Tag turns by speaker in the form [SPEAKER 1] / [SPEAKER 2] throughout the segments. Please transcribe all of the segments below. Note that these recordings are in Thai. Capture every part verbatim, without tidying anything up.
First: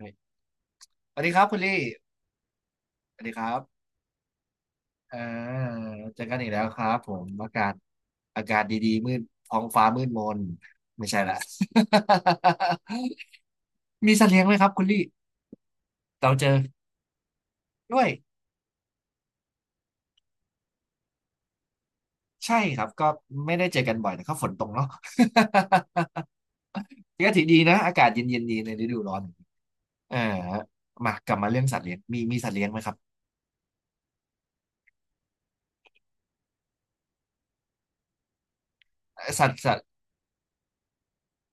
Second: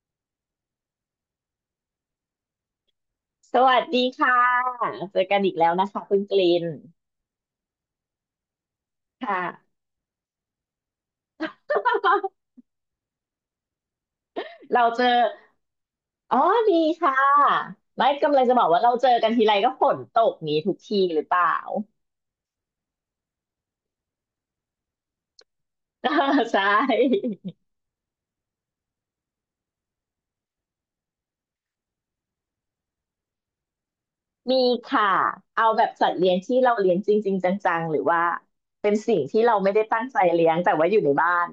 [SPEAKER 1] สวัสดีครับคุณลี่สวัสดีครั
[SPEAKER 2] ส
[SPEAKER 1] บ
[SPEAKER 2] วัสดีค่ะ
[SPEAKER 1] อ่า
[SPEAKER 2] เจอกันอีกแล้วนะคะคุ
[SPEAKER 1] เจ
[SPEAKER 2] ณ
[SPEAKER 1] อ
[SPEAKER 2] ก
[SPEAKER 1] กันอีก
[SPEAKER 2] ลิ
[SPEAKER 1] แล้
[SPEAKER 2] น
[SPEAKER 1] วครับผมอากาศอากาศดีๆมืด
[SPEAKER 2] ค่ะ
[SPEAKER 1] ท้องฟ้ามืดมนไม่ใช่ละ มีสัตว์เลี้ยงไหมครับคุ
[SPEAKER 2] เรา
[SPEAKER 1] ณลี่
[SPEAKER 2] เจอ
[SPEAKER 1] เรา
[SPEAKER 2] อ๋อ
[SPEAKER 1] เจอ
[SPEAKER 2] ดีค่ะ
[SPEAKER 1] ด้ว
[SPEAKER 2] ไม่
[SPEAKER 1] ย
[SPEAKER 2] กำลังจะบอกว่าเราเจอกันทีไรก็ฝนตกนี้ทุกทีหรือเปล่า
[SPEAKER 1] ใช่ครับก็ไม่ได้เจอกันบ่อยแต่ก็ฝนตกเนาะ
[SPEAKER 2] ใช่
[SPEAKER 1] ก็ถือดีนะอากาศเย็นๆดีในฤดูร้อนเอ่ามากลับมาเรื่องสัตว์เลี้ยงมีมีสัตว์เลี้ยงไหมครับ
[SPEAKER 2] มีค่ะเอาแบบสัตว์เลี้ยงที่เราเลี้ยงจริงๆจังๆหรือว่าเป็นสิ่ง
[SPEAKER 1] เอ่อ
[SPEAKER 2] ที่
[SPEAKER 1] สัต
[SPEAKER 2] เรา
[SPEAKER 1] ว์
[SPEAKER 2] ไม่
[SPEAKER 1] สัต
[SPEAKER 2] ได้
[SPEAKER 1] ว์
[SPEAKER 2] ตั้งใจเลี้ยงแต่ว่าอยู่ในบ้าน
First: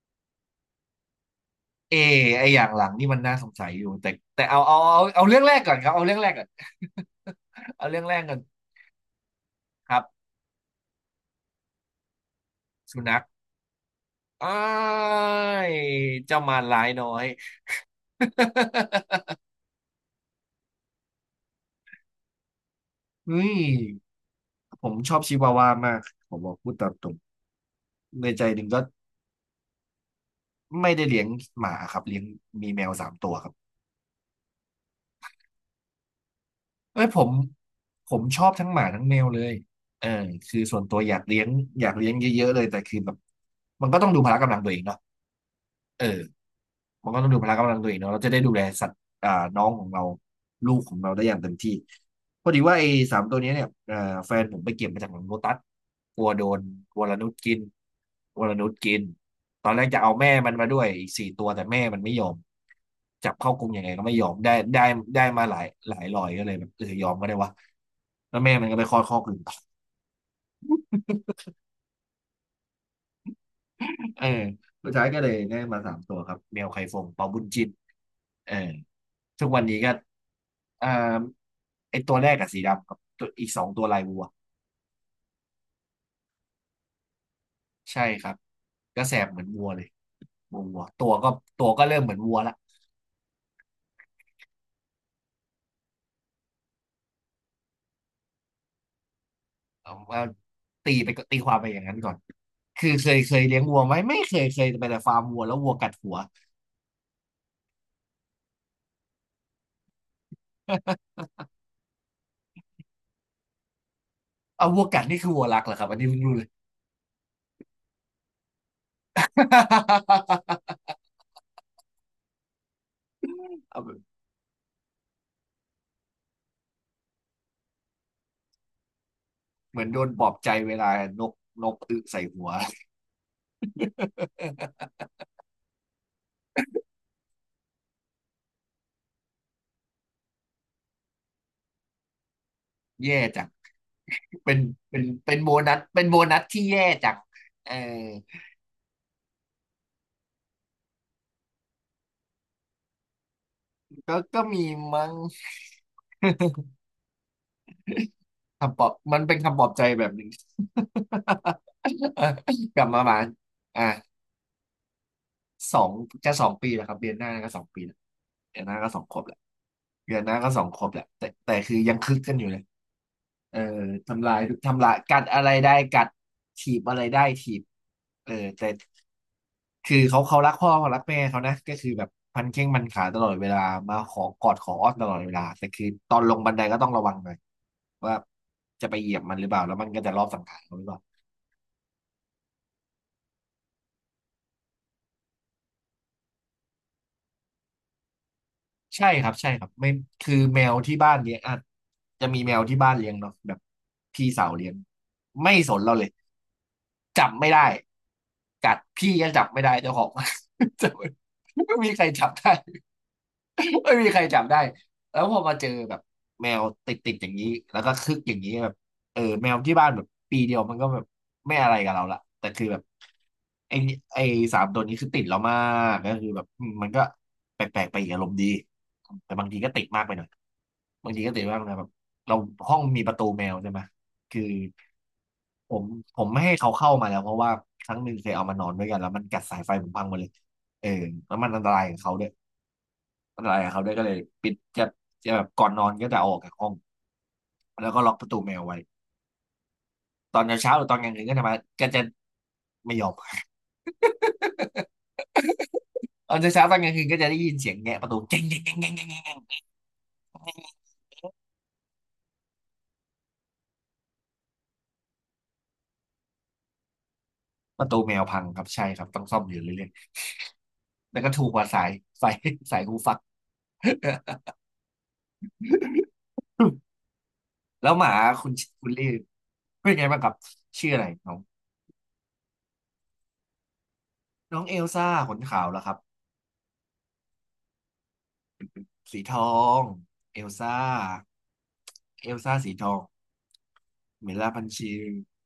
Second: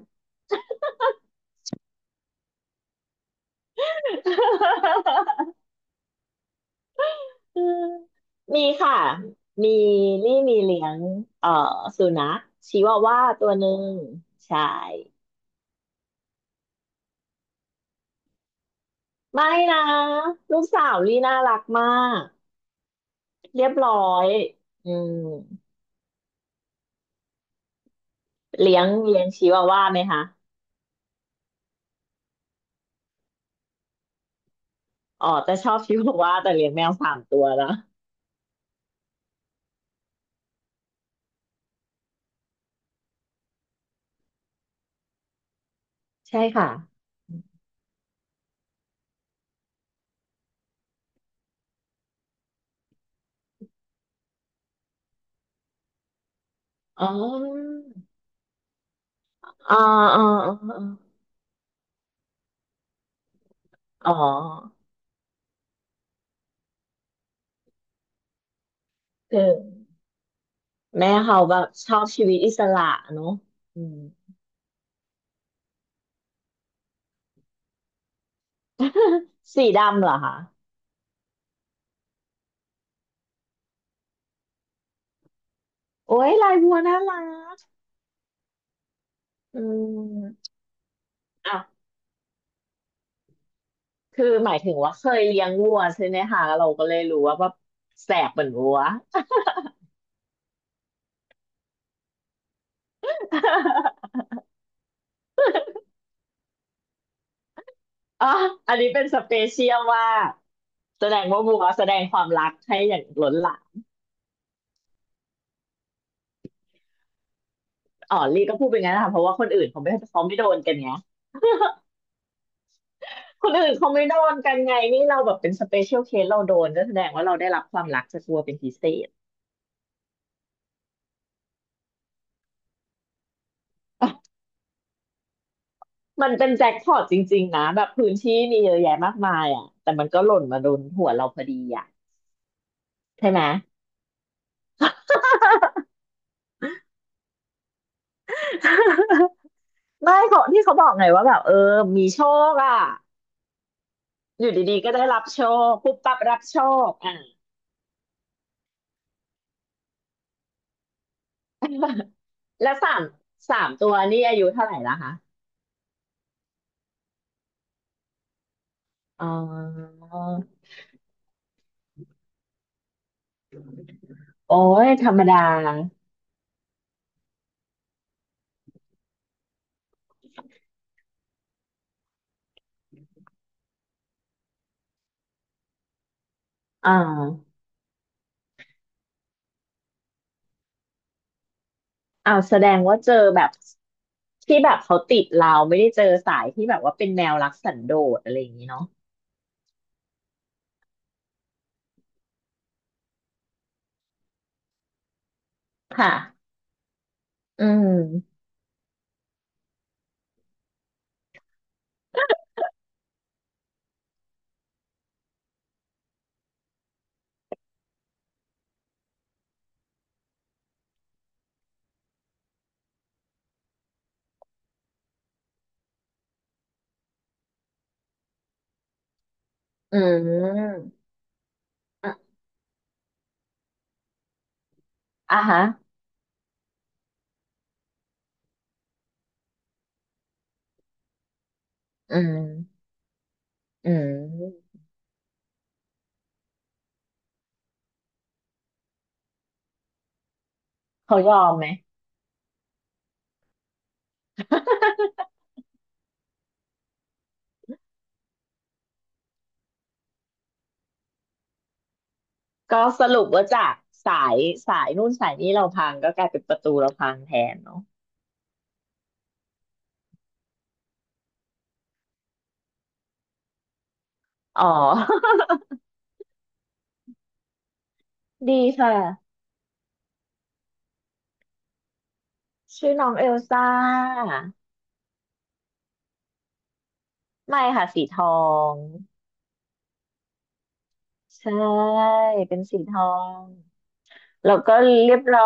[SPEAKER 1] เอไออย่างหลังนี่มันน่าสงสัยอยู่แต่แต่เอาเอาเอาเอาเรื่องแรก ก่อนครับเอาเรื่องแรกก่อน
[SPEAKER 2] อื ม
[SPEAKER 1] เอาเรื่องแรกก่อน
[SPEAKER 2] มีค่ะมี
[SPEAKER 1] ครับ
[SPEAKER 2] นี่มีเลี้ยงเอ่อสุนัขชิวา
[SPEAKER 1] สุนั
[SPEAKER 2] ว่า
[SPEAKER 1] ข
[SPEAKER 2] ตัวหนึ่ง
[SPEAKER 1] อ้า
[SPEAKER 2] ใช่
[SPEAKER 1] ยเจ้ามารร้ายน้อย
[SPEAKER 2] ไม่นะลูกสาวลี่น่ารักมาก
[SPEAKER 1] เฮ้ย
[SPEAKER 2] เรียบร้อย
[SPEAKER 1] ผ
[SPEAKER 2] อื
[SPEAKER 1] มช
[SPEAKER 2] ม
[SPEAKER 1] อบชิวาวามากผมบอกพูดตามตรงในใจหนึ่ง
[SPEAKER 2] เลี้
[SPEAKER 1] ก็
[SPEAKER 2] ยงเลี้ยงชิวาว่าไหมคะ
[SPEAKER 1] ไม่ได้เลี้ยงหมาครับเลี้ยงมีแมวสามตัวครับ
[SPEAKER 2] อ๋อแต่ชอบชิวาว่าแต่เลี้ยงแมว
[SPEAKER 1] เอ้ย
[SPEAKER 2] สา
[SPEAKER 1] ผ
[SPEAKER 2] ม
[SPEAKER 1] ม
[SPEAKER 2] ตัวนะ
[SPEAKER 1] ผมชอบทั้งหมาทั้งแมวเลยเออคือส่วนตัวอยากเลี้ยงอยากเลี้ยงเยอะๆเลยแต่คือแบบมันก็ต้องดูพละกำลังตัวเองเนาะเออ
[SPEAKER 2] ใช่ค่ะ
[SPEAKER 1] มันก็ต้องดูพละกำลังตัวเองเนาะเราจะได้ดูแลสัตว์อ่าน้องของเราลูกของเราได้อย่างเต็มที่พอดีว่าไอ้สามตัวเนี้ยเนี่ยเอ่อแฟนผมไปเก็บมาจากหลังโลตัสกลัวโดนว
[SPEAKER 2] อ๋อ
[SPEAKER 1] รนุชกินวรนุชกินตอน
[SPEAKER 2] อ๋อ
[SPEAKER 1] แรกจะเอา
[SPEAKER 2] อ๋อ
[SPEAKER 1] แม่มั
[SPEAKER 2] อ๋
[SPEAKER 1] นมาด้วยอีก
[SPEAKER 2] อ
[SPEAKER 1] สี่ตัวแต่แม่มันไม่ยอมจับเข้ากรงยังไงก็
[SPEAKER 2] อ๋อ
[SPEAKER 1] ไม่ยอมได้ได้ได้มาหลายหลายรอยก็เลยแบบเออยอมก็ได้วะแล้วแม่มันก็ไปคลอดคอกอื่
[SPEAKER 2] คื
[SPEAKER 1] น
[SPEAKER 2] อ
[SPEAKER 1] ต่อ
[SPEAKER 2] แม่เขาแบบชอบชีวิตอิสระเนอะอืม
[SPEAKER 1] เออสุดท้ายก็เลยได้มาสามตัวครับแมวไข่ฟงเปาบุญจินเออทุก วัน
[SPEAKER 2] สี
[SPEAKER 1] นี้ก็
[SPEAKER 2] ดำเหรอคะ
[SPEAKER 1] อ่าไอตัวแรกกับสีดำครับตัวอีกสองตัวลายวัว
[SPEAKER 2] โอ้ยลายบัวน่ารัก
[SPEAKER 1] ใช่ครับก็แสบเหมือน
[SPEAKER 2] อื
[SPEAKER 1] วัวเลย
[SPEAKER 2] ม
[SPEAKER 1] วัววัวตัวก็
[SPEAKER 2] อ่ะ
[SPEAKER 1] ตัวก็เริ่มเหมือนวัวละ
[SPEAKER 2] คือหมายถึงว่าเคยเลี้ยงวัวใช่ไหมคะเราก็เลยรู้ว่าแบบแสบเหมือนวัว
[SPEAKER 1] เอาว่าตีไปก็ตีความไปอย่างนั้นก่อนคือเคยเคยเลี้ยงวัวไหมไม่ เคยเคยไปแต่ฟาร์มวัวแล้ววัวกัดหัว
[SPEAKER 2] อ๋ออันนี้เป็นสเปเชียลว่ากแส ดงว่าบัวแสดงความรักให้อย่างล้นหลาม
[SPEAKER 1] เอาวัวกัดนี่คือวัวรักเหรอครับอันนี้เพิ่งรู้เลย
[SPEAKER 2] อ๋อลี่ก็พูดเป็นงั้นนะคะเพราะว่าคนอื่นเขาไม่เขาไม่โดนกันไงคน อื่น
[SPEAKER 1] เอาแบ
[SPEAKER 2] เขา
[SPEAKER 1] บ
[SPEAKER 2] ไม่โดนกันไงนี่เราแบบเป็นสเปเชียลเคสเราโดนก็แสดงว่าเราได้รับความรักจากบัวเป็นพิเศษ
[SPEAKER 1] เหมือนโดนปลอบใจเวลานกนกอึใส่หัว
[SPEAKER 2] มันเป็นแจ็คพอตจริงๆนะแบบพื้นที่มีเยอะแยะมากมายอ่ะแต่มันก็หล่นมาโดนหัวเราพอดีอ่ะ
[SPEAKER 1] แย่
[SPEAKER 2] ใช่ไหม
[SPEAKER 1] จังเป็นเป็นเป็นโบนัส เป็นโบนัสที่แย่จังเออ
[SPEAKER 2] ไม่เขาที่เขาบอกไงว่าแบบเออมีโชคอ่ะ
[SPEAKER 1] ก็ก็
[SPEAKER 2] อยู่
[SPEAKER 1] มี
[SPEAKER 2] ดีๆก็ได้
[SPEAKER 1] มั้ง
[SPEAKER 2] รับโชคปุ๊บปั๊บรับโชคอ่ะ
[SPEAKER 1] คำปลอบมันเป็นคำปลอบใจแบบหนึ่ง
[SPEAKER 2] แล้ ว
[SPEAKER 1] กลับ
[SPEAKER 2] สา
[SPEAKER 1] มา
[SPEAKER 2] ม
[SPEAKER 1] บ้าน
[SPEAKER 2] สาม
[SPEAKER 1] อ่ะ
[SPEAKER 2] ตัวนี่อายุเท่าไหร่ละคะ
[SPEAKER 1] สอง จะสองปีแล้วครับเดือนหน้าก็สองปีแล้วเดือนหน้าก็สองขวบ
[SPEAKER 2] อ๋อ
[SPEAKER 1] แล้วเดือนหน้าก็สองขวบแล้วแต่แต่คือยังคึกกันอยู่เลยเออทำลาย
[SPEAKER 2] โอ้
[SPEAKER 1] ทำ
[SPEAKER 2] ย
[SPEAKER 1] ลาย
[SPEAKER 2] ธร
[SPEAKER 1] กั
[SPEAKER 2] รม
[SPEAKER 1] ด
[SPEAKER 2] ดา
[SPEAKER 1] อะไรได้กัดถีบอะไรได้ถีบเออแต่ คือเขาเขารักพ่อเขารักแม่เขานะก็คือแบบพันแข้งพันขาตลอดเวลามาขอกอดขออ้อนตลอดเวลาแต่คือตอนลงบันไดก็ต้อง
[SPEAKER 2] อ่า
[SPEAKER 1] ระวังหน่อยว่าจะไปเหยียบมันหรือเปล่าแล้วมันก็จะรอบสังหารเราหรือเปล่า
[SPEAKER 2] อ้าวแสดงว่าเจอแบบที่แบบเขาติดเราไม่ได้เจอสายที่แบบว่าเป็นแนวรักสันโดษอะไรอย่างนี้เนาะ
[SPEAKER 1] ใช่ครับใช่ครับไม่คือแมวที่บ้านเลี้ยงอ่ะจะมีแมวที่บ้านเลี้ยงเนาะแบบพี่สาวเลี้ยงไม่สนเราเลย
[SPEAKER 2] ค่ะ
[SPEAKER 1] จับไม่
[SPEAKER 2] อื
[SPEAKER 1] ได้
[SPEAKER 2] ม
[SPEAKER 1] กัดพี่ก็จับไม่ได้เจ้าของ จับไม่ไม่มีใครจับได้ ไม่มีใครจับได้แล้วพอมาเจอแบบแมวติดติดอย่างนี้แล้วก็คึกอย่างนี้แบบเออแมวที่บ้านแบบปีเดียวมันก็แบบไม่อะไรกับเราละแต่คือแบบไอไอสามตัวนี้คือติดเรามากก็คือแบบอืมมันก็แปลกๆไปอีกอารมณ์ดีแต่บางทีก็ติด
[SPEAKER 2] อื
[SPEAKER 1] มากไปหน่อย
[SPEAKER 2] ม
[SPEAKER 1] บางทีก็ติดมากนะแบบ
[SPEAKER 2] อ่ะ
[SPEAKER 1] เราห้องมีประตูแมวใช่ไหมคือ
[SPEAKER 2] อ่ะฮะ
[SPEAKER 1] ผมผมไม่ให้เขาเข้ามาแล้วเพราะว่าครั้งหนึ่งเคยเอามานอนด้วยกันแล้วมันกัดสายไฟผมพังหมดเลยเออแล้วมันอันตรายกับเขา
[SPEAKER 2] อื
[SPEAKER 1] ด้วย
[SPEAKER 2] ม
[SPEAKER 1] อะไรายกับเขา
[SPEAKER 2] อื
[SPEAKER 1] ได้วยก็เลยปิด
[SPEAKER 2] ม
[SPEAKER 1] จะจะแบบก่อนนอนก็จะเอาออกจากห้องแล้วก็ล็อกประตูแมวไว้ตอนเช้าๆหรือตอนกลาง
[SPEAKER 2] เขา
[SPEAKER 1] คืน
[SPEAKER 2] ย
[SPEAKER 1] ก็
[SPEAKER 2] อ
[SPEAKER 1] จะ
[SPEAKER 2] ม
[SPEAKER 1] มา
[SPEAKER 2] ไหม
[SPEAKER 1] ก็จะไม่ยอม ตอนเช้าๆตอนกลางคืนก็จะได้ยินเสียงแงะประตูเจ๊งเจ๊งเจ๊งเจ๊งเจ๊งเจ๊ง
[SPEAKER 2] ก็สรุปว่าจากสายสายนู่นสายนี้เราพังก็กลายเป็นประตูเราพังแทน
[SPEAKER 1] ป
[SPEAKER 2] เนาะ
[SPEAKER 1] ระตูแมวพังครับใช่ครับต้องซ่อมอยู่เรื่อยๆแล้วก็ถูกกว่าสายสายสายหูฟัก
[SPEAKER 2] อ๋อ
[SPEAKER 1] แล้วหมาคุ ณ
[SPEAKER 2] ดีค
[SPEAKER 1] คุณลี่
[SPEAKER 2] ่ะ
[SPEAKER 1] เป็นไงบ้างครับชื่ออะไรน้อง
[SPEAKER 2] ชื่อน้องเอลซ่า
[SPEAKER 1] น้องเอลซ่าขนขาวแล้วครับ
[SPEAKER 2] ไม่ค่ะสีทอง
[SPEAKER 1] สีทองเอลซ่า
[SPEAKER 2] ใช่
[SPEAKER 1] เอลซ่า
[SPEAKER 2] เป็น
[SPEAKER 1] สี
[SPEAKER 2] สี
[SPEAKER 1] ท
[SPEAKER 2] ท
[SPEAKER 1] อง
[SPEAKER 2] อง
[SPEAKER 1] เมล่า
[SPEAKER 2] แล้ว
[SPEAKER 1] พัน
[SPEAKER 2] ก็
[SPEAKER 1] ชี
[SPEAKER 2] เรียบร้อ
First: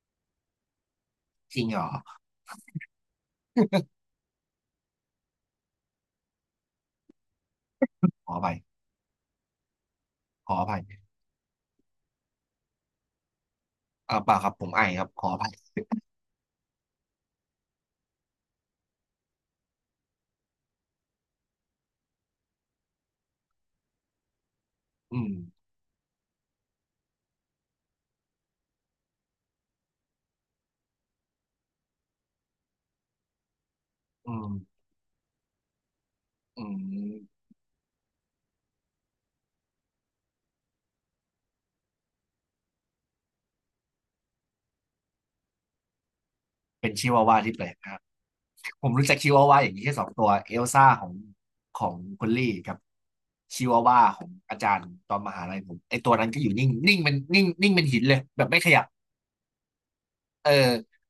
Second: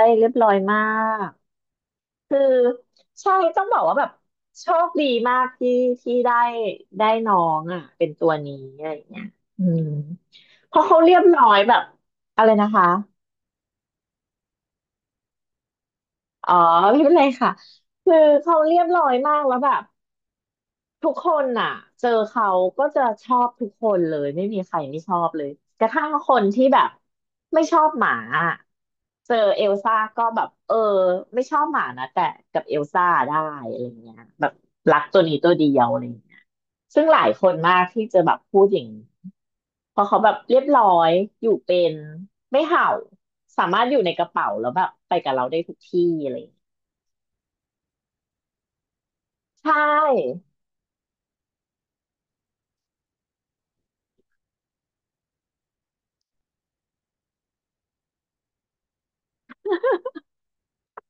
[SPEAKER 2] ยเรียบร้อยมาก
[SPEAKER 1] จริงเหรอ
[SPEAKER 2] คือใช่ต้องบอกว่าแบบโชคดีมากที่ที่ได้ได้น้องอ่ะเป็น
[SPEAKER 1] ข
[SPEAKER 2] ตัว
[SPEAKER 1] อ
[SPEAKER 2] นี้
[SPEAKER 1] ไป
[SPEAKER 2] อะไรอย่างเงี้ยอืม
[SPEAKER 1] ขออ
[SPEAKER 2] เพ
[SPEAKER 1] ภัย
[SPEAKER 2] ราะเขาเรียบร้อยแบบอะไรนะคะ
[SPEAKER 1] อ่าเปล่าครับผมไอครับขออภัย
[SPEAKER 2] อ๋อไม่เป็นไรค่ะคือเขาเรียบร้อยมากแล้วแบบทุกคนน่ะเจอเขาก็จะชอบทุกคนเลยไม่มีใครไม่ช
[SPEAKER 1] อื
[SPEAKER 2] อ
[SPEAKER 1] ม
[SPEAKER 2] บเลยกระทั่งคนที่แบบไม่ชอบหมาอะเจอเอลซ่าก็แบบเออไม่ชอบหมานะแต่กับเอลซ่าได้อะไรเงี้ย
[SPEAKER 1] อื
[SPEAKER 2] แบ
[SPEAKER 1] ม
[SPEAKER 2] บรักตัวนี้ตัวเดียวอะไรเงี้ย
[SPEAKER 1] อื
[SPEAKER 2] ซึ่งหลาย
[SPEAKER 1] ม
[SPEAKER 2] คนมากที่จะแบบพูดอย่างนี้เพราะเขาแบบเรียบร้อยอยู่เป็นไม่เห่าสามารถอยู่ในกระเป๋าแล้วแบบไปกับเราได้ทุกที่อะไร
[SPEAKER 1] เป็นชิวาวาที่แปลกนะครับผมรู้จักชิวาวาอ
[SPEAKER 2] ใช
[SPEAKER 1] ย่างนี้แค่สองตัว
[SPEAKER 2] ่
[SPEAKER 1] เอลซ่าของของคุณลี่กับชิวาวาของอาจารย์ตอนมหาลัยผมไอตัวนั้นก็อยู่นิ่งนิ่งเป็นนิ่งนิ่งเป็นหินเลยแบบไม่ขยับเออ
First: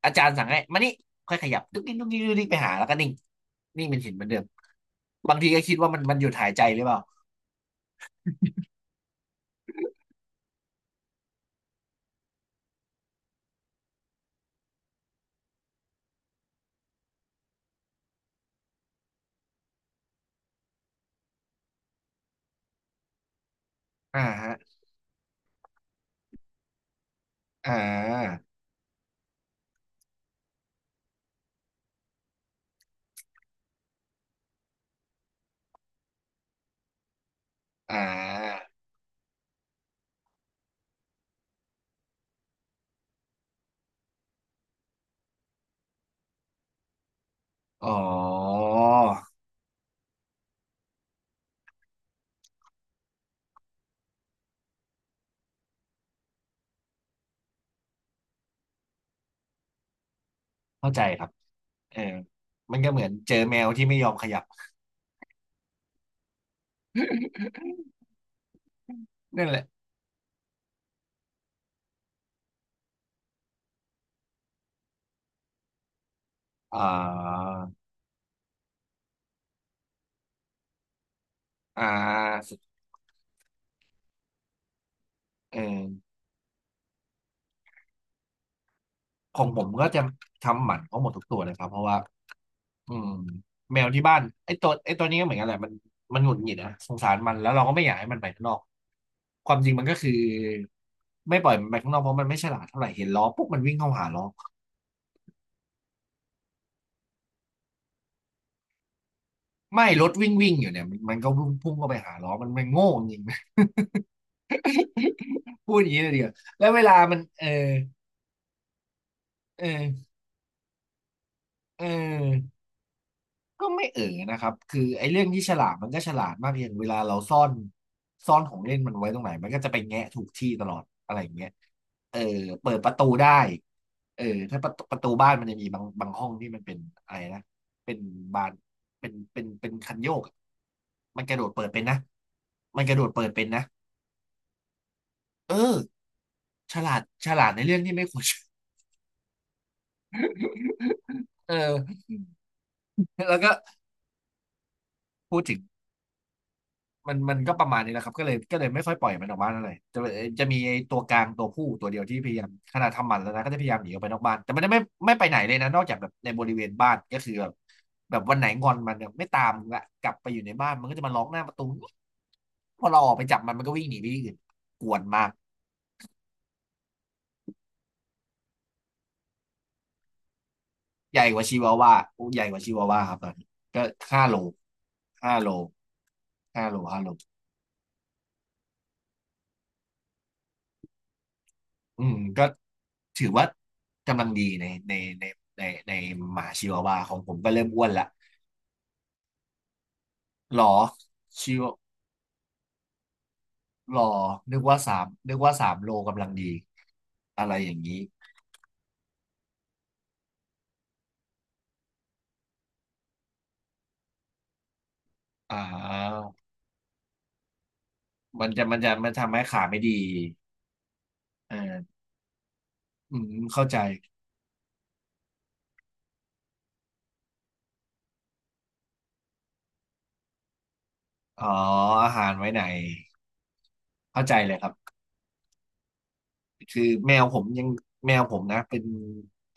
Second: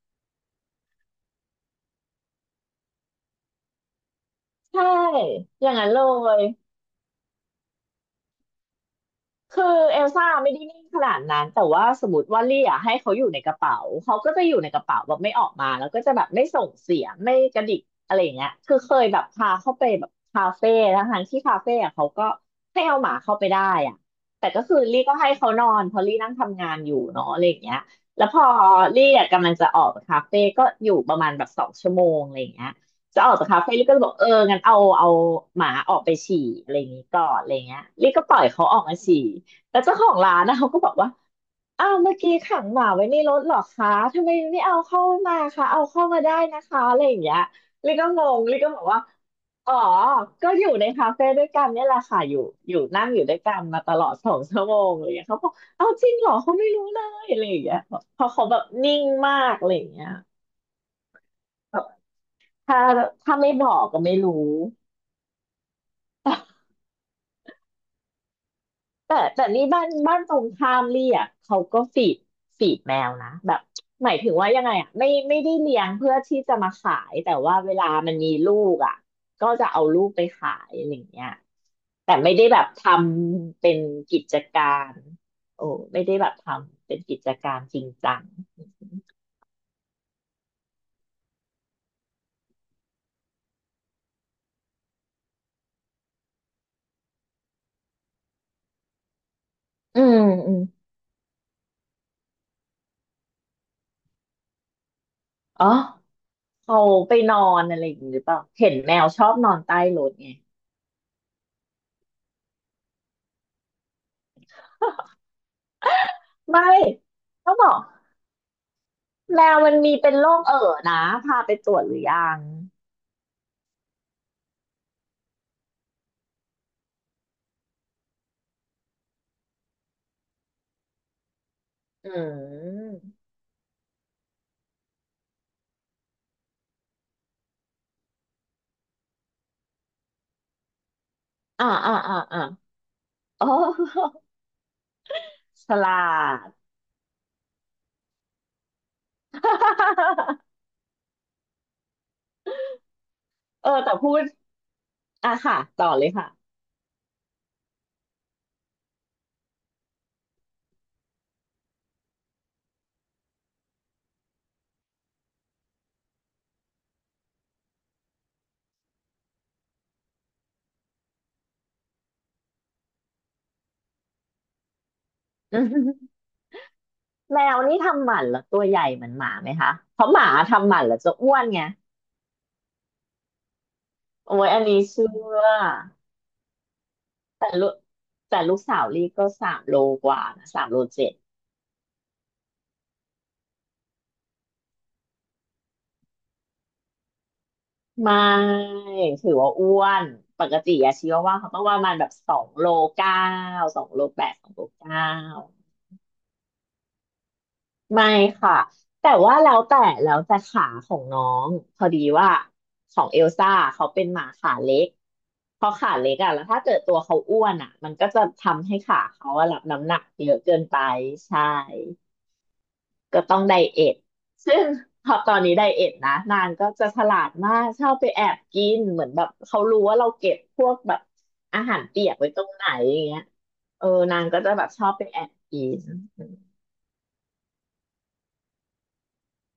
[SPEAKER 1] อาจารย์สั่งให้มานี่ค่อยขยับดุ๊กดิ๊กดุ๊กดิ๊กดุ๊กดิ๊กไปหาแล้วก็นิ่งนิ่งเป็นหินเหมือนเดิม
[SPEAKER 2] ใช่
[SPEAKER 1] บางทีก็
[SPEAKER 2] อย่า
[SPEAKER 1] คิ
[SPEAKER 2] ง
[SPEAKER 1] ด
[SPEAKER 2] นั้
[SPEAKER 1] ว่า
[SPEAKER 2] นเล
[SPEAKER 1] มันมันหยุด
[SPEAKER 2] ย
[SPEAKER 1] หายใจหรือเปล่า
[SPEAKER 2] คือเอลซ่าไม่ได้นิ่งขนาดนั้นแต่ว่าสมมติว่าเรียกให้เขาอยู่ในกระเป๋าเขาก็จะอยู่ในกระเป๋าแบบไม่ออกมาแล้วก็จะแบบไม่ส่งเสียงไม่กระดิกอะไรอย่างเงี้ยคือเคยแบบพาเข้าไปแบบคาเฟ่ทั้งๆที่คาเฟ่อะเขาก็ให้เอาหมาเข้าไปได้อะ
[SPEAKER 1] อ่า
[SPEAKER 2] แต่
[SPEAKER 1] ฮะ
[SPEAKER 2] ก็คือลี่ก็ให้เขานอนเพราะลี่นั่งทำงานอยู่เนาะอะไรอย่าง
[SPEAKER 1] อ่
[SPEAKER 2] เงี้ยแล้วพ
[SPEAKER 1] า
[SPEAKER 2] อลี่อะกำลังจะออกจากคาเฟ่ก็อยู่ประมาณแบบสองชั่วโมงอะไรอย่างเงี้ย จะออกจากคาเฟ่ลิก็จะบอกเอองั้นเอาเอาหมาออกไปฉี่อะไรอย่างนี้ก่อนอะไรเงี้ย
[SPEAKER 1] อ่
[SPEAKER 2] ลิก็ปล่อย
[SPEAKER 1] า
[SPEAKER 2] เขาออกมาฉี่แล้วเจ้าของร้านนะเขาก็บอกว่าอ้าวเมื่อกี้ขังหมาไว้ในรถเหรอคะทำไมไม่เอาเข้ามาคะเอาเข้ามาได้นะคะอะไรอย่างเงี้ยลิ
[SPEAKER 1] อ๋อ
[SPEAKER 2] ก็งงลิก็บอกว่าอ๋อก็อยู่ในคาเฟ่ด้วยกันเนี่ยแหละค่ะอยู่อยู่นั่งอยู่ด้วยกันมาตลอดสองชั่วโมงอะไรอย่างเงี้ยเขาบอกเอาจริงเหรอเขาไม่รู้เลยอะไรอย่างเงี้ยเพราะเขาแบบนิ่งมากอะไรอย่างเงี้ย
[SPEAKER 1] เข้าใจครับ
[SPEAKER 2] แบบ
[SPEAKER 1] เออมั
[SPEAKER 2] ถ้า
[SPEAKER 1] นก็เหมือนเจ
[SPEAKER 2] ถ้า
[SPEAKER 1] อ
[SPEAKER 2] ไม่
[SPEAKER 1] แม
[SPEAKER 2] บ
[SPEAKER 1] ว
[SPEAKER 2] อก
[SPEAKER 1] ที่ไม่
[SPEAKER 2] ก็
[SPEAKER 1] ยอ
[SPEAKER 2] ไม่
[SPEAKER 1] มข
[SPEAKER 2] รู้
[SPEAKER 1] ยับ
[SPEAKER 2] แต่แต่
[SPEAKER 1] นั่นแหละ
[SPEAKER 2] นี่บ้านบ้านตรงข้ามลี่อ่ะเขาก็ฟีดฟีดแมวนะแบบหมายถึงว่ายังไงอ่ะไม่ไม่ได้เลี้ยงเพื่อที่จะมา
[SPEAKER 1] อ่า
[SPEAKER 2] ขายแต่ว่าเวลามันมีลูกอ่ะก็จะเอาลูกไปขายอะไรอย่างเงี้ย
[SPEAKER 1] อ่า
[SPEAKER 2] แต่ไม่ได้
[SPEAKER 1] สุ
[SPEAKER 2] แบ
[SPEAKER 1] ด
[SPEAKER 2] บทำเป็นกิจการ
[SPEAKER 1] เอ
[SPEAKER 2] โอ้
[SPEAKER 1] อ
[SPEAKER 2] ไม่ได้แบบทำเป็นกิจการจริงจัง
[SPEAKER 1] ของผมก็จะทำหมันเขาหมดทุกตัวเลยครับเพราะว่าอืมแมวที่บ้านไอ้ตัวไอ้ตัวนี้ก็เหมือนกันแหละมันมันหงุดหงิดนะสงสารมันแล้วเราก็ไม่อยากให้มันไปข้างนอกความจริงมันก็
[SPEAKER 2] อื
[SPEAKER 1] คือ
[SPEAKER 2] มอืม
[SPEAKER 1] ไม่ปล่อยมันไปข้างนอกเพราะมันไม่ฉลาดเท่าไหร่เห็นล้อปุ๊บมันวิ่งเข้าหาล้อ
[SPEAKER 2] อ๋อเขาไปนอนอะไรอย่างงี้หรือเปล่าเห็นแมวชอบนอนใต้
[SPEAKER 1] ไม่
[SPEAKER 2] ร
[SPEAKER 1] รถ
[SPEAKER 2] ถไง
[SPEAKER 1] วิ่งวิ่งอยู่เนี่ยมันมันก็พุ่งพุ่งเข้าไปหาล้อมันมันโง่จริง พูดอย่างนี้เลยเดียว
[SPEAKER 2] ไม่
[SPEAKER 1] แล้วเวลามันเออ
[SPEAKER 2] เขาบอก แมว
[SPEAKER 1] เอ
[SPEAKER 2] มันมี
[SPEAKER 1] อ
[SPEAKER 2] เป็นโรคเอ่อนะพาไปตรว
[SPEAKER 1] เอ
[SPEAKER 2] จหรือยัง
[SPEAKER 1] อ ก็ไม่เอ๋อนะครับคือไอ้เรื่องที่ฉลาดมันก็ฉลาดมากเพียางเวลาเราซ่อนซ่อนของเล่นมันไว้ตรงไหนมันก็จะไปแงะถูกที่ตลอดอะไรอย่างเงี้ย
[SPEAKER 2] อื
[SPEAKER 1] เออเปิดประ
[SPEAKER 2] ม
[SPEAKER 1] ตูได้เออถ้าประตูประตูบ้านมันจะมีบางบางห้องที่มันเป็นอะไรนะ เป็นบานเป็นเป็นเป็นคันโยกอะมันกระโดดเปิ
[SPEAKER 2] อ่า
[SPEAKER 1] ดเป็น
[SPEAKER 2] อ่า
[SPEAKER 1] นะ
[SPEAKER 2] อ่าอ่า
[SPEAKER 1] มันกระโดดเปิดเป็
[SPEAKER 2] โอ้
[SPEAKER 1] นนะเอ
[SPEAKER 2] ฉ
[SPEAKER 1] อ
[SPEAKER 2] ลาด
[SPEAKER 1] ฉลาดฉลาดในเรื่องที่ไม่ควร เออแล้วก็
[SPEAKER 2] เออแต่พูด อ่ะ
[SPEAKER 1] พูดถึ
[SPEAKER 2] ค่ะ
[SPEAKER 1] ง
[SPEAKER 2] ต่อเลยค่ะ
[SPEAKER 1] มันมันก็ประมาณนี้แหละครับก็เลยก็เลยไม่ค่อยปล่อยมันออกบ้านอะไหรจะจะมีไอ้ตัวกลางตัวผู้ตัวเดียวที่พยายามขนาดทำหมันแล้วนะก็จะพยายามหนีออกไปนอกบ้านแต่มันไม่ไม่ไปไหนเลยนะนอกจากแบบในบริเวณบ้านก็คือแบบแบบวันไหนงอนมันเนี่ยไม่ตามละกลับไปอยู่ในบ้านมันก็จะมาร้องหน้าประตูพอเราออกไปจับมันมันก็วิ่งหนีไปที่อื่นกวนมาก
[SPEAKER 2] อืมแมวนี่ทำหมันแล้วตัวใหญ่เหมือนหมาไหมคะ เพราะหมาทำหมันแล้วจะ
[SPEAKER 1] ใหญ่
[SPEAKER 2] อ้
[SPEAKER 1] ก
[SPEAKER 2] ว
[SPEAKER 1] ว่า
[SPEAKER 2] น
[SPEAKER 1] ชิ
[SPEAKER 2] ไง
[SPEAKER 1] วาว่าโอ้ใหญ่กว่าชิวาว่าครับตอนนี้ก็ห้า
[SPEAKER 2] โอ้
[SPEAKER 1] โล
[SPEAKER 2] ยอันนี้เชื่
[SPEAKER 1] ห้า
[SPEAKER 2] อ
[SPEAKER 1] โลห้าโลห้าโล
[SPEAKER 2] แต่ลูกแต่ลูกสาวลี่ก็สามโลกว่านะสามโลเจ็ด
[SPEAKER 1] อืมก็ถือว่ากำลังดีในในในในในหมาชิวาวาของผมก็เริ่มอ้วนละ
[SPEAKER 2] ไม่ถือว่าอ้วนปก
[SPEAKER 1] หร
[SPEAKER 2] ติ
[SPEAKER 1] อ
[SPEAKER 2] อะชีวาว่าเขา
[SPEAKER 1] ชิ
[SPEAKER 2] ต้อ
[SPEAKER 1] ว
[SPEAKER 2] งประมาณแบบสองโลเก้าสอง
[SPEAKER 1] หร
[SPEAKER 2] โล
[SPEAKER 1] อ
[SPEAKER 2] แปดสอง
[SPEAKER 1] นึก
[SPEAKER 2] โล
[SPEAKER 1] ว่าสา
[SPEAKER 2] เก้า
[SPEAKER 1] มนึกว่าสามโลกำลังดีอะไรอย่างนี้
[SPEAKER 2] ไม่ค่ะแต่ว่าแล้วแต่แล้วแต่ขาของน้องพอดีว่าของเอลซ่าเขาเป็นหมาขาเล็ก
[SPEAKER 1] อ่
[SPEAKER 2] พอขาเล็ก
[SPEAKER 1] า
[SPEAKER 2] อะแล้วถ้าเกิดตัวเขาอ้วนอะมันก็จะ
[SPEAKER 1] มันจะ
[SPEAKER 2] ทำให้
[SPEAKER 1] มันจะ
[SPEAKER 2] ขา
[SPEAKER 1] มัน
[SPEAKER 2] เขา
[SPEAKER 1] ทำให้
[SPEAKER 2] อะรั
[SPEAKER 1] ขา
[SPEAKER 2] บ
[SPEAKER 1] ไม่
[SPEAKER 2] น้ำ
[SPEAKER 1] ดี
[SPEAKER 2] หนักเยอะเกินไปใช่
[SPEAKER 1] เอออื
[SPEAKER 2] ก็
[SPEAKER 1] ม
[SPEAKER 2] ต้องได
[SPEAKER 1] เข้าใจ
[SPEAKER 2] เอทซึ่งพอตอนนี้ไดเอทนะนางก็จะฉลาดมากชอบไปแอบกินเหมือนแบบเขารู้ว่าเราเก็บพวกแบบ
[SPEAKER 1] อ๋อ
[SPEAKER 2] อาหารเปี
[SPEAKER 1] อา
[SPEAKER 2] ยก
[SPEAKER 1] หา
[SPEAKER 2] ไว้
[SPEAKER 1] ร
[SPEAKER 2] ตร
[SPEAKER 1] ไว้
[SPEAKER 2] ง
[SPEAKER 1] ไหน
[SPEAKER 2] ไหนอย่างเงี้ยเออนา
[SPEAKER 1] เข้า
[SPEAKER 2] ง
[SPEAKER 1] ใจ
[SPEAKER 2] ก็จะ
[SPEAKER 1] เลย
[SPEAKER 2] แบ
[SPEAKER 1] ค
[SPEAKER 2] บ
[SPEAKER 1] รับ
[SPEAKER 2] ชอบไปแอบกิน
[SPEAKER 1] คือแมวผมยังแมวผมนะเป็น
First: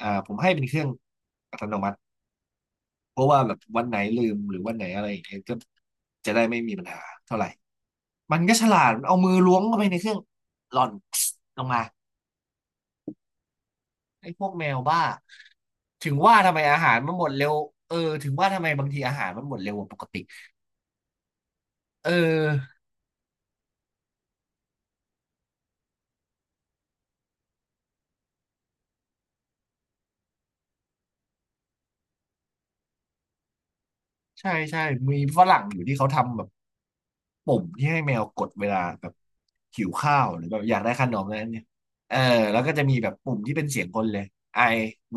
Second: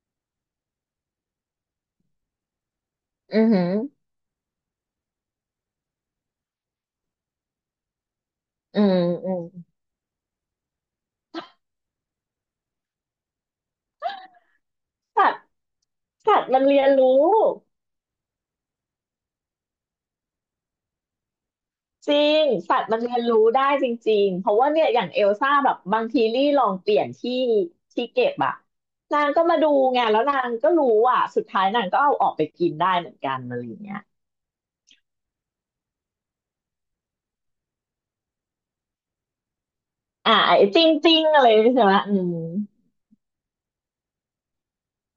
[SPEAKER 1] อ่าผมให้เป็นเครื่องอัตโนมัติ เพราะ
[SPEAKER 2] อื
[SPEAKER 1] ว่า
[SPEAKER 2] อ
[SPEAKER 1] แบบ
[SPEAKER 2] หือ
[SPEAKER 1] วันไหนลืมหรือวันไหนอะไรอย่างเงี้ยก็จะได้ไม่มีปัญหาเท่าไหร่มันก็ฉลา
[SPEAKER 2] อื
[SPEAKER 1] ด
[SPEAKER 2] ม
[SPEAKER 1] มันเอา
[SPEAKER 2] อื
[SPEAKER 1] มือ
[SPEAKER 2] ม
[SPEAKER 1] ล้วงเข้าไปในเครื่องหล่อน ลงมาไอ้พวกแมวบ้า
[SPEAKER 2] สัตว์
[SPEAKER 1] ถึงว่า
[SPEAKER 2] สัตว์
[SPEAKER 1] ทำไม
[SPEAKER 2] มันเรี
[SPEAKER 1] อา
[SPEAKER 2] ยน
[SPEAKER 1] หาร
[SPEAKER 2] รู้
[SPEAKER 1] มันหมดเร็วเออถึงว่าทำไมบางทีอาหารมันหมดเร็วกว่าปกติเอ
[SPEAKER 2] จ
[SPEAKER 1] อ
[SPEAKER 2] ริงสัตว์มันเรียนรู้ได้จริงๆเพราะว่าเนี่ยอย่างเอลซ่าแบบบางทีลี่ลองเปลี่ยนที่ที่เก็บอะนางก็มาดูไงแล้วนางก็รู้อ่ะสุดท้ายนางก็เอาออกไปกินได้เหมือนกันอะไรอย่างเงี้ย
[SPEAKER 1] ใช่ใช่ มีฝรั่งอยู่ที่เขาทำแบบปุ่มที่ให้แมวกดเวลาแบบหิวข้าว
[SPEAKER 2] อ่า
[SPEAKER 1] หรือแบบ
[SPEAKER 2] ไอ้
[SPEAKER 1] อยาก
[SPEAKER 2] จิ้ง
[SPEAKER 1] ได้ขน
[SPEAKER 2] จิ้
[SPEAKER 1] ม
[SPEAKER 2] ง
[SPEAKER 1] อะไร
[SPEAKER 2] อะไร
[SPEAKER 1] เนี่ย
[SPEAKER 2] ใช่ไหมอื
[SPEAKER 1] เออ
[SPEAKER 2] ม
[SPEAKER 1] แล้วก็จะมีแบบปุ่มที่เป็นเสียงคนเลย I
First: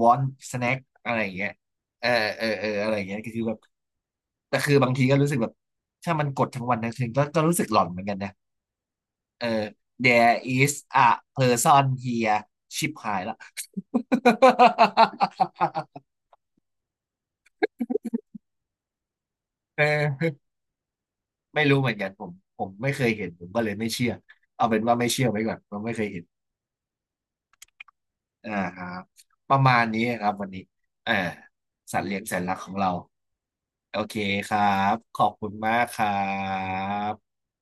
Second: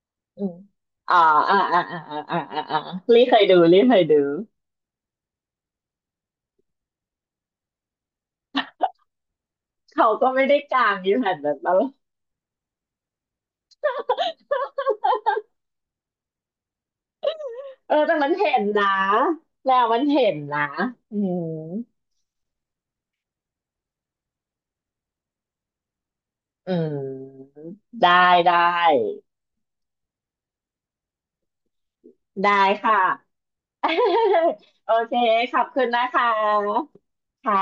[SPEAKER 1] want
[SPEAKER 2] อืม
[SPEAKER 1] snack อะ
[SPEAKER 2] อ่า
[SPEAKER 1] ไรอย่างเงี้ย
[SPEAKER 2] อ่าอ่า
[SPEAKER 1] เออ
[SPEAKER 2] อ่าอ่าอ่า
[SPEAKER 1] เออ
[SPEAKER 2] อ่า
[SPEAKER 1] เออ
[SPEAKER 2] อ่า
[SPEAKER 1] อะไรอย่างเงี้ย
[SPEAKER 2] ลี่
[SPEAKER 1] ก็
[SPEAKER 2] เค
[SPEAKER 1] คื
[SPEAKER 2] ย
[SPEAKER 1] อแบ
[SPEAKER 2] ดู
[SPEAKER 1] บ
[SPEAKER 2] ลี่เคยดู
[SPEAKER 1] แต่คือบางทีก็รู้สึกแบบถ้ามันกดทั้งวันทั้งคืนก็ก็รู้สึกหลอนเหมือนกันนะเออ
[SPEAKER 2] เขาก็
[SPEAKER 1] There
[SPEAKER 2] ไม่ได้
[SPEAKER 1] is
[SPEAKER 2] กาง
[SPEAKER 1] a
[SPEAKER 2] อยู่หันแบบนั้น
[SPEAKER 1] person here ชิบหายละ
[SPEAKER 2] เออแต่มันเห็นนะแล้
[SPEAKER 1] เอ
[SPEAKER 2] วมันเห็น
[SPEAKER 1] อ
[SPEAKER 2] นะอืม
[SPEAKER 1] ไม่รู้เหมือนกันผมผมไม่เคยเห็นผมก็เลยไม่เชื่อเอาเป็นว่าไม่เชื่อไว้ก่อนว่าะไม่เคยเห็น
[SPEAKER 2] อืมได้
[SPEAKER 1] อ่า
[SPEAKER 2] ได้
[SPEAKER 1] ครับประมาณนี้ครับวันนี้อ่าสัตว์เลี้ยงแสน
[SPEAKER 2] ได้
[SPEAKER 1] รักของเรา
[SPEAKER 2] ค่ะ
[SPEAKER 1] โอเคครั
[SPEAKER 2] โอ
[SPEAKER 1] บ
[SPEAKER 2] เค
[SPEAKER 1] ขอบคุณ
[SPEAKER 2] ขอบ
[SPEAKER 1] มา
[SPEAKER 2] คุ
[SPEAKER 1] ก
[SPEAKER 2] ณ
[SPEAKER 1] ค
[SPEAKER 2] นะ
[SPEAKER 1] รั
[SPEAKER 2] คะ
[SPEAKER 1] บ
[SPEAKER 2] ค่ะ